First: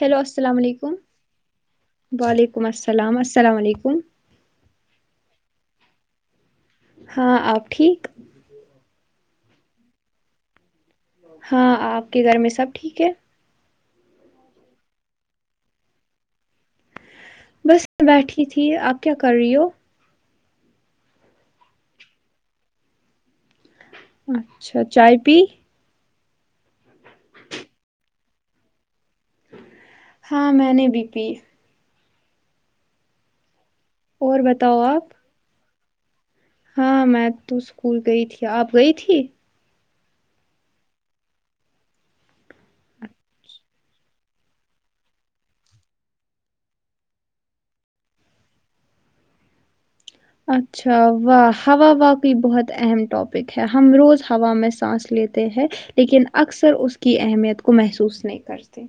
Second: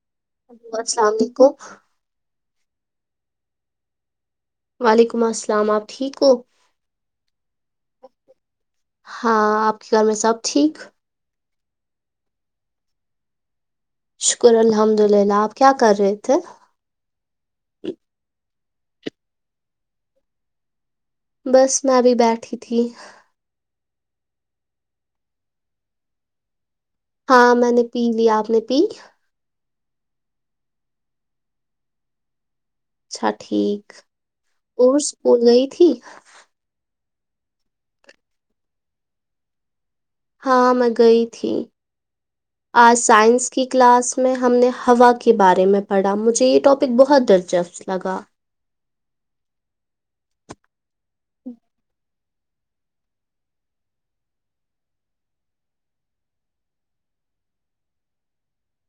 hello السلام hello علیکم السلام علیکم وعلیکم السلام السلام علیکم وعلیکم السلام آپ ٹھیک ہو ہاں آپ ٹھیک ہاں آپ کے گھر میں سب ٹھیک ہاں آپ کے گھر میں سب ٹھیک ہے شکر الحمد للہ آپ کیا کر رہے تھے بس بیٹھی تھی آپ کیا کر رہی ہو بس میں ابھی بیٹھی تھی اچھا چائے پی ہاں میں نے پی لیا آپ نے پی ہاں میں نے بی پی اچھا ٹھیک اور بتاؤ آپ بول گئی تھی ہاں میں تو اسکول گئی تھی آپ گئی تھی ہاں میں گئی تھی آج سائنس کی کلاس میں ہم نے ہوا کے بارے میں پڑھا مجھے یہ ٹاپک بہت دلچسپ لگا اچھا واہ ہا واہ بھی بہت اہم ٹاپک ہے ہم روز ہوا میں سانس لیتے ہیں لیکن اکثر اس کی اہمیت کو محسوس نہیں کرتے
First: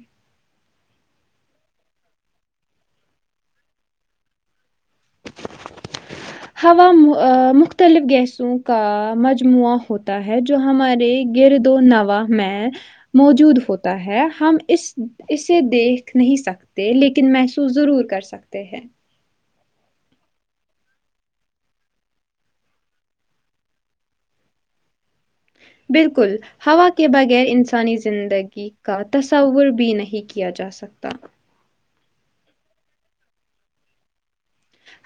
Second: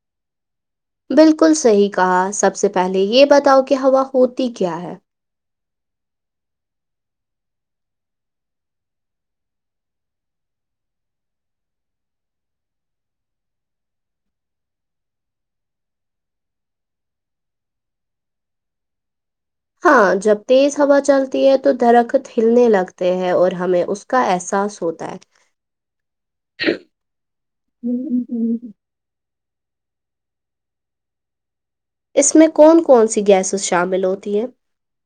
بالکل صحیح کہا سب سے پہلے یہ بتاؤ کہ ہوا ہوتی کیا ہے ہوا ا مختلف گیسوں کا مجموعہ ہوتا ہے ہے جو ہمارے گر دو نوا میں موجود ہوتا ہے ہم اس اسے دیکھ نہیں سکتے لیکن محسوس ضرور کر سکتے ہیں ہاں جب تیز ہوا چلتی ہے تو درخت ہلنے لگتے ہے اور ہمیں اس کا احساس ہوتا ہے بالکل ہوا کے بغیر انسانی زندگی کا تصور بھی نہیں کیا جا سکتا اس میں کون کون سی گیسز شامل ہوتی ہیں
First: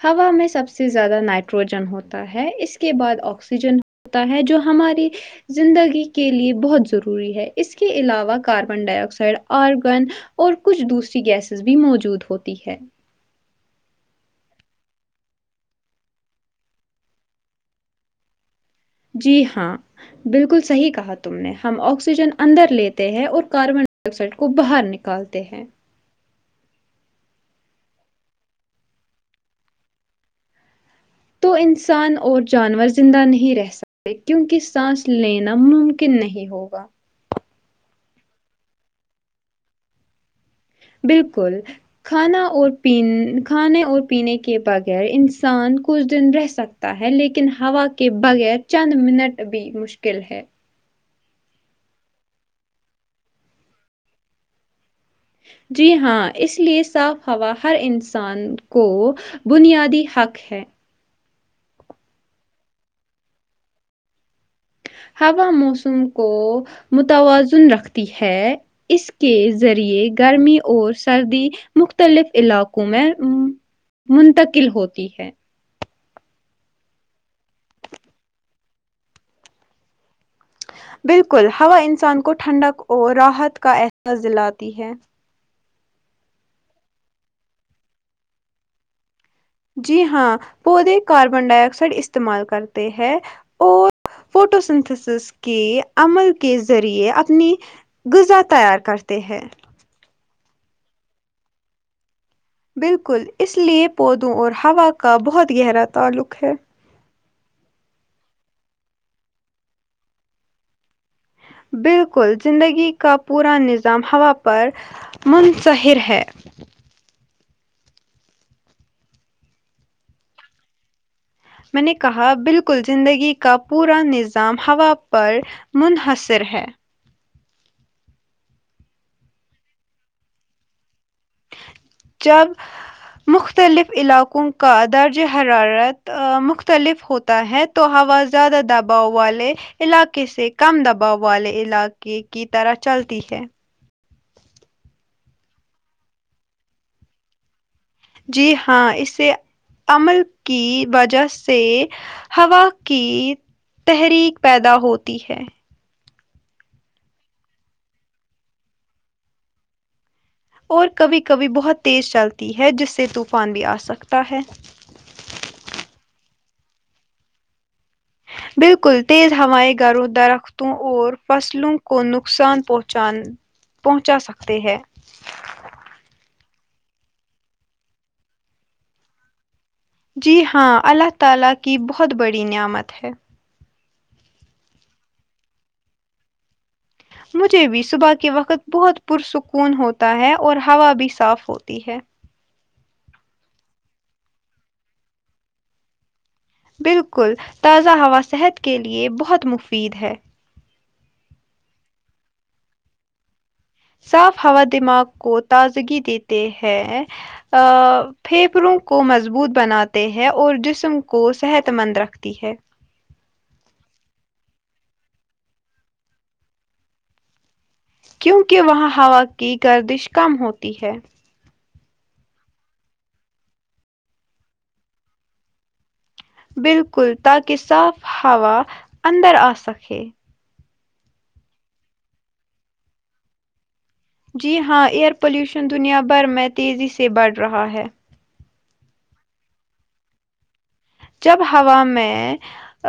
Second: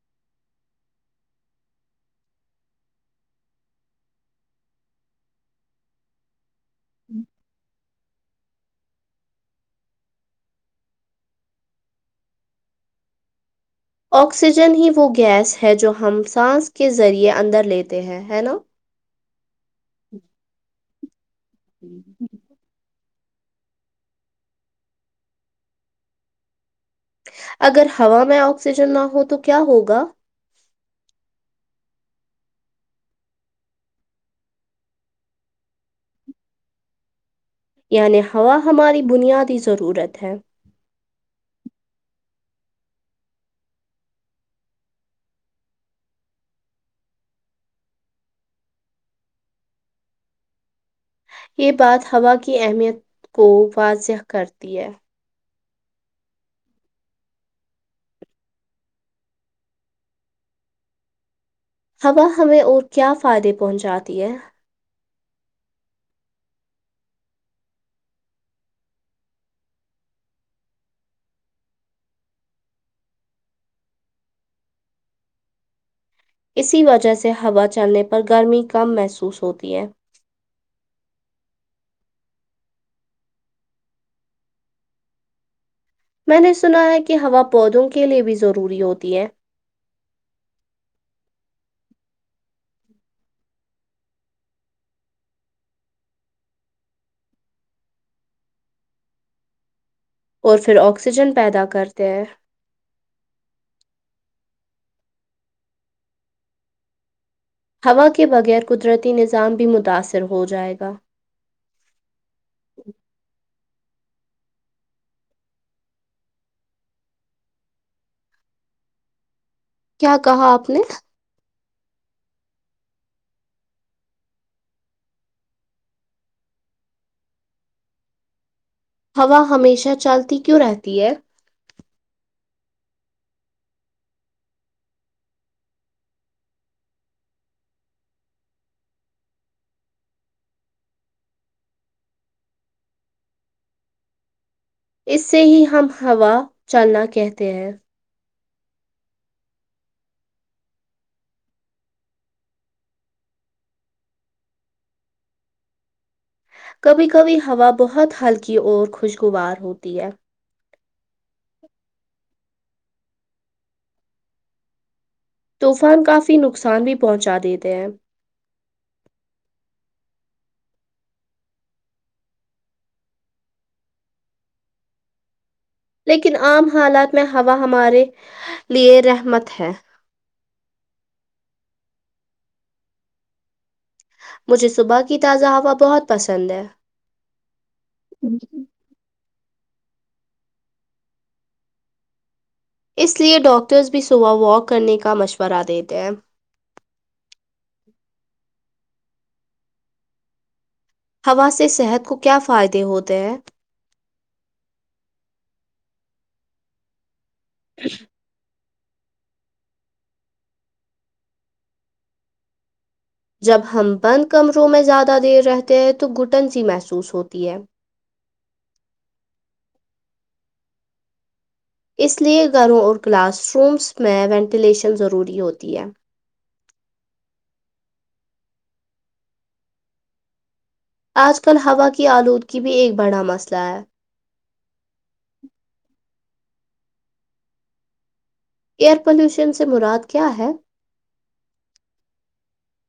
ہوا میں سب سے زیادہ نائٹروجن ہوتا ہے اس کے بعد آکسیجن ہوتا ہے جو ہماری زندگی کے لیے بہت ضروری ہے اس کے علاوہ کاربن ڈائی آکسائڈ آرگن اور کچھ دوسری گیسز بھی موجود ہوتی ہے آکسیجن ہی وہ گیس ہے جو ہم سانس کے ذریعے اندر لیتے ہیں ہے نا جی ہاں بالکل صحیح کہا تم نے ہم آکسیجن اندر لیتے ہیں اور کاربن ڈائی آکسائڈ کو باہر نکالتے ہیں اگر ہوا میں آکسیجن نہ ہو تو کیا ہوگا تو انسان اور جانور زندہ نہیں رہ سکتا کیونک سانس لینا ممکن نہیں ہوگا یعنی ہوا ہماری بنیادی ضرورت ہے بالکل کھانا اور پ کھانے اور پینے کے بغیر انسان کچھ دن رہ سکتا ہے لیکن ہوا کے بغیر چند منٹ بھی مشکل ہے یہ بات ہوا کی اہمیت کو واضح کرتی ہے جی ہاں اس لیے صاف ہوا ہر انسان کو بنیادی حق ہے ہوا ہمیں اور کیا فائدے پہنچاتی ہے ہوا موسم کو متوازن رکھتی ہے اس کے ذریعے گرمی اور سردی مختلف علاقوں میں منتقل ہوتی ہے اسی وجہ سے ہوا چلنے پر گرمی کم محسوس ہوتی ہے بالکل ہوا انسان کو ٹھنڈک اور راحت کا احساس دلاتی ہے میں نے سنا ہے کہ ہوا پودوں کے لیے بھی ضروری ہوتی ہے جی ہاں پودے کاربن ڈائ آکسائڈ استعمال کرتے ہے اور فوٹو سنتھسس کے عمل کے ذریعے اپنی غذا تیار کرتے ہیں اور پھر آکسیجن پیدا کرتے ہیں بالکل اس لیے پودوں اور ہوا کا بہت گہرا تعلق ہے ہوا کے بغیر قدرتی نظام بھی متاثر ہو جائے گا بالکل زندگی کا پورا نظام ہوا پر منظہر ہے کیا کہا آپ نے میں نے کہا بالکل زندگی کا پورا نظام ہوا پر منحصر ہے ہوا ہمیشہ چلتی کیوں رہتی ہے جب مختلف علاقوں کا درجہ حرارت مختلف ہو ہوتا ہے تو ہوا زیادہ دباؤ والے علاقے سے کم دباؤ والے علاقے کی طرح چلتی ہے اس سے ہی ہم ہوا چلنا کہتے ہیں جی ہاں اسے عمل کی وجہ سے ہوا کی تحریک پیدا ہوتی ہے کبھی کبھی ہوا بہت ہلکی اور خوشگوار ہوتی ہے اور کبھی کبھی بہت تیز چلتی ہے جس سے طوفان بھی آ سکتا ہے طوفان کافی نقصان بھی پہنچا دیتے ہیں بالکل تیز ہوائ گھروں درختوں اور فصلوں کو نقصان پہنچان پہنچا سکتے ہیں لیکن عام حالات میں ہوا ہمارے لیے رحمت ہے جی ہاں اللہ تعالی کی بہت بڑی نعمت ہے مجھے صبح کی تازہ ہوا بہت پسند ہے مجھے بھی صبح کے وقت بہت پرسکون ہوتا ہے اور ہوا بھی صاف ہوتی ہے اس لیے ڈاکٹرز بھی صبح واک کرنے کا مشورہ دیتے ہیں بالکل تازہ ہوا صحت کے لیے بہت مفید ہے ہوا سے صحت کو کیا فائدے ہوتے ہیں صاف ہوا دماغ کو تازگی دیتے ہیں اا پھیپھڑوں کو مضبوط بناتے ہیں اور جسم کو صحت مند رکھتی ہے جب ہم بند کمروں میں زیادہ دیر رہتے ہیں تو گٹن سی محسوس ہوتی ہے کیونکہ وہاں ہوا کی گردش کم ہوتی ہے اس لیے گھروں اور کلاس رومس میں وینٹیلیشن ضروری ہوتی ہے بالکل تاکہ صاف ہوا اندر آ سکے آج کل ہوا کی آلودگی بھی ایک بڑا مسئلہ ہے جی ہاں ایئر پلیوشن دنیا بھر میں تیزی سے بڑھ رہا ہے ایئر پولیوشن سے مراد کیا ہے جب ہوا میں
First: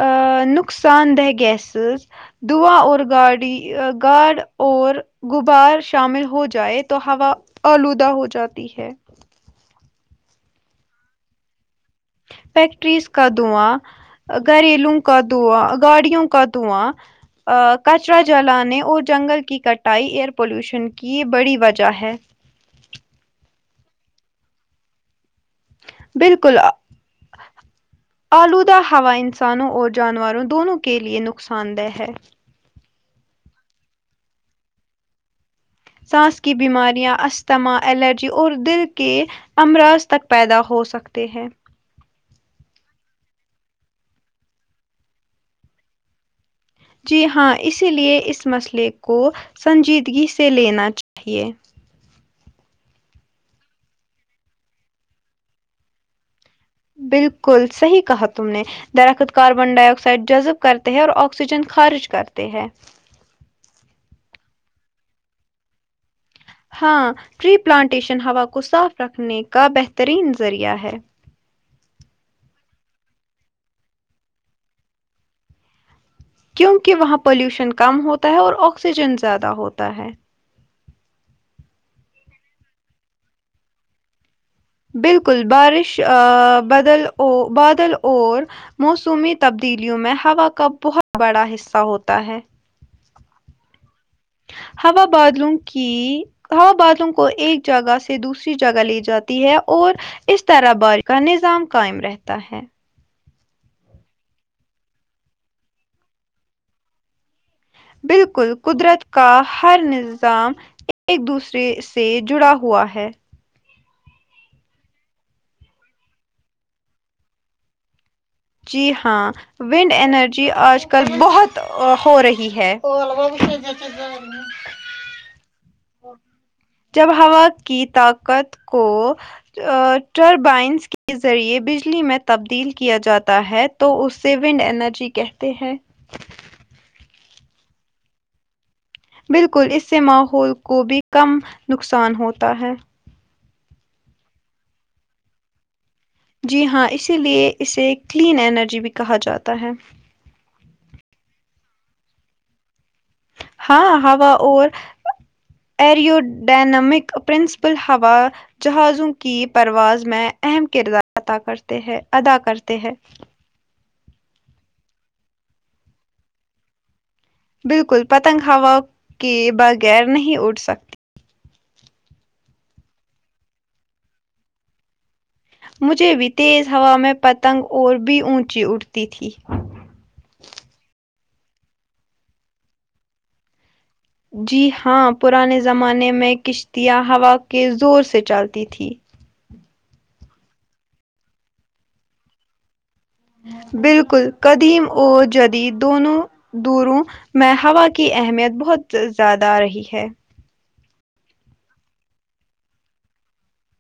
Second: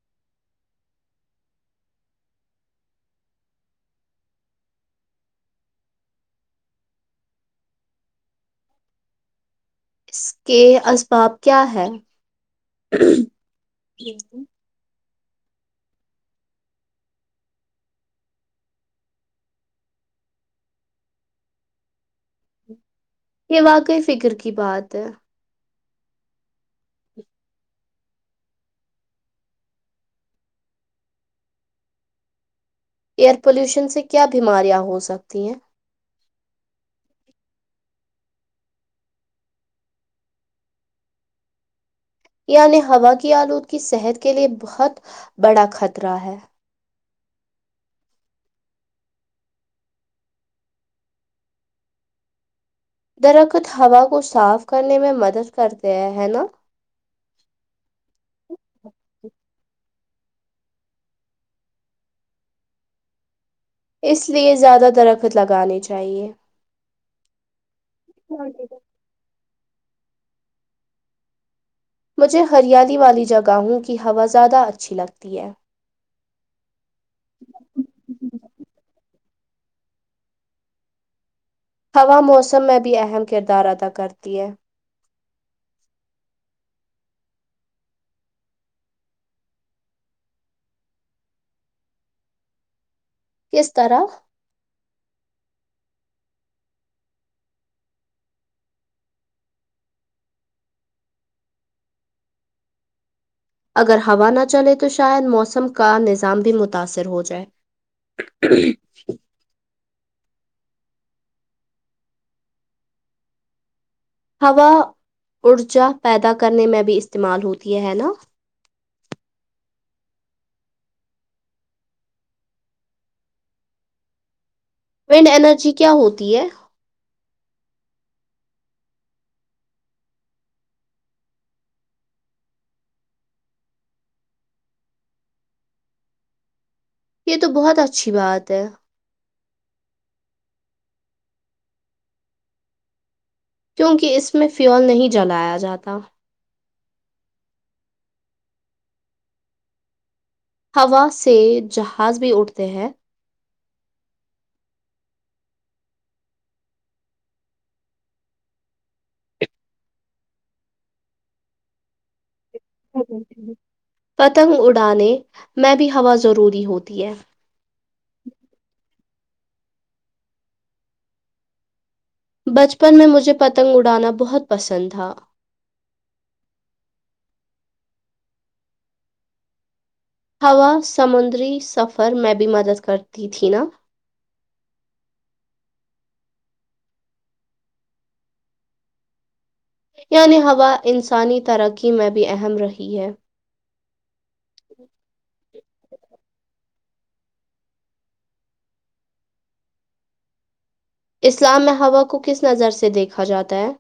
اا نقصان دہ گیسز دوا اور گاڑی گارڈ اور غبار شامل ہو جائے تو ہوا آلودہ ہو جاتی ہے اس کے اسباب کیا ہے فیکٹریز کا دواں گھریلو کا دواں گاڑیوں کا دواں کچرا جلانے اور جنگل کی کٹائی ایئر پولوشن کی یہ بڑی وجہ ہے یہ واقعی فکر کی بات ہے بالکل آ آلودہ ہوا انسانوں اور جانوروں دونوں کے لیئے نقصان دہ ہے ایئر پولیوشن سے کیا بیماریاں ہو سکتی ہیں سانس کی بیماریاں استھما الرجی اور دل کے ہم راست تک پیدا ہو سکتے ہیں یعنی ہوا کی آلودگی صحت کے لیے بہت بڑا خطرہ ہے جی ہاں اسی لیے اس مسئلے کو سنجیدگی سے لینا چاہیے درخت ہوا کو صاف کرنے میں مدد کرتے ہیں ہے نا بالکل صحیح کہا تم نے درخت کاربن ڈائی آکسائڈ جذب کرتے ہیں اور آکسیجن خارج کرتے ہے اس لیے زیادہ درخت لگانے چاہیے ہاں ٹری پلانٹیشن ہوا کو صاف رکھنے کا بہترین ذریعہ ہے مجھے ہریالی والی جگہوں کی ہوا زیادہ اچھی لگتی ہے کیونکہ وہاں پولیوشن کم ہوتا ہے اور آکسیجن زیادہ ہوتا ہے ہوا موسم میں بھی اہم کردار ادا کرتی ہے بالکل بارش آ بدل او بادل اور موسمی تبدیلیوں میں ہوا کا بہت بڑا حصہ ہوتا ہے کس طرح ہوا بادلوں کی ہوا بادلوں کو ایک جگہ سے دوسری جگہ لیے جاتی ہے اور اس طرح بار کا نظام قائم رہتا ہے اگر ہوا نہ چلے تو شاید موسم کا نظام بھی متاثر ہو جائے بالکل قدرت کا ہر نظام ایک دوسرے سے جڑا ہوا ہے ہوا ارجا پیدا کرنے میں بھی استعمال ہوتی ہے ہے نا جی ہاں ونڈ انرجی آج کل بہت ہو رہی ہے وینڈ انرجی کیا ہوتی ہے جب ہوا کی طاقت کو ٹربائنس کے ذریعے بجلی میں تبدیل کیا جاتا ہے تو اسے ونڈ اینرجی کہتے ہیں یہ تو بہت اچھی بات ہے بالکل اس سے ماحول کو بھی کم نقصان ہوتا ہے کیونکہ اس میں فیول نہیں جلایا جاتا جی ہاں اسی لیے اسے کلین انرجی بھی کہا جاتا ہے ہوا سے جہاز بھی اٹھتے ہیں ہاں ہوا اور اریو ڈینمک پرنسپل ہوا جہازوں کی پرواز میں اہم کردار ادا کرتے ہے ادا کرتے ہیں پتنگ اڑانے میں بھی ہوا ضروری ہوتی ہے بالکل پتنگ ہوا کے بغیر نہیں اڈ سک بچپن میں مجھے پتنگ اڑانا بہت پسند تھا مجھے بھی تیز ہوا میں پتنگ اور بھی اونچی اٹھتی تھی ہوا سمندری سفر میں بھی مدد کرتی تھی نا جی ہاں پرانے زمانے میں کشتیاں ہوا کے زور سے چلتی تھیں یعنی ہوا انسانی ترقی میں بھی اہم رہی ہے بالکل کدیم اؤ جدید دونوں دوروں میں ہوا کی اہمیت بہت زیادہ آ رہی ہے اسلام میں ہوا کو کس نظر سے دیکھا جاتا ہے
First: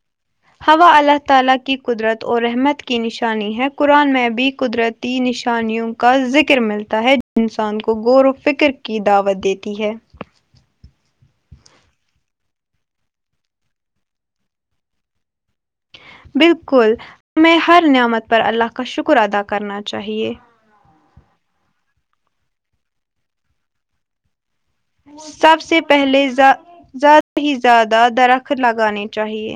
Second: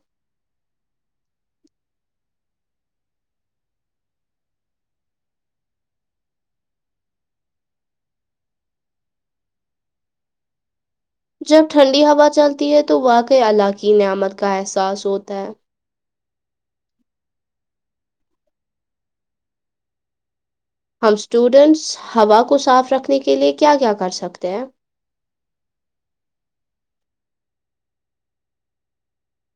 ہوا اللہ تعالی کی قدرت اور رحمت کی نشانی ہے قرآن میں بھی قدرت نشانیوں کا ذکر ملتا ہے انسان کو غور و فکر کی دعوت دیتی ہے جب ٹھنڈی ہوا چلتی ہے تو واقعی اللہ کی نعمت کا احساس ہوتا ہے بالکل ہمیں ہر نعمت پر اللہ کا شکر ادا کرنا چاہیے ہم اسٹوڈینٹس ہوا کو صاف رکھنے کے لیے کیا کیا کر سکتے ہیں سب سے پہلے زیادہ ہی زیادہ درخت لگانے چاہیے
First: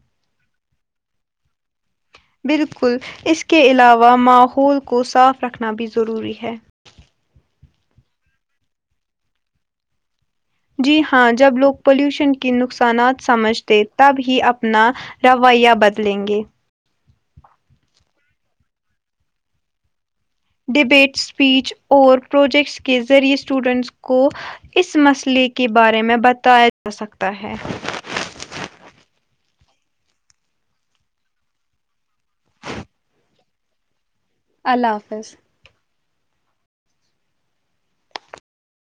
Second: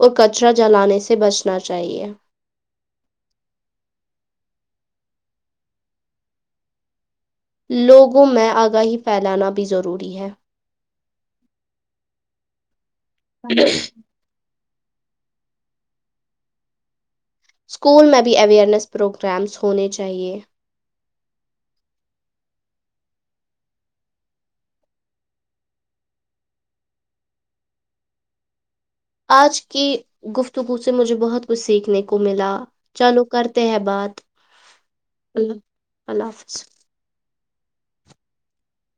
اور کچرا جلانے سے بچنا چاہیے بالکل اس کے علاوہ ماحول کو صاف رکھنا بھی ضروری ہے لوگوں میں آگاہی پھیلانا بھی ضروری ہے جی ہاں جب لوگ پلوشن کی نقصانات سمجھتے تب ہی اپنا رویہ بدلیں گے اسکول میں بھی اوئرنیس پروگرامس ہونے چاہیے ڈبیٹ اسپیچ اور پروجیکٹس کے ذریعے اسٹوڈنٹس کو اس مسئلے کے بارے میں بتایا جا سکتا ہے آج کی گفتگو سے مجھے بہت کچھ سیکھنے کو ملا چلو کرتے ہیں بات اللہ حافظ اللہ اللہ حافظ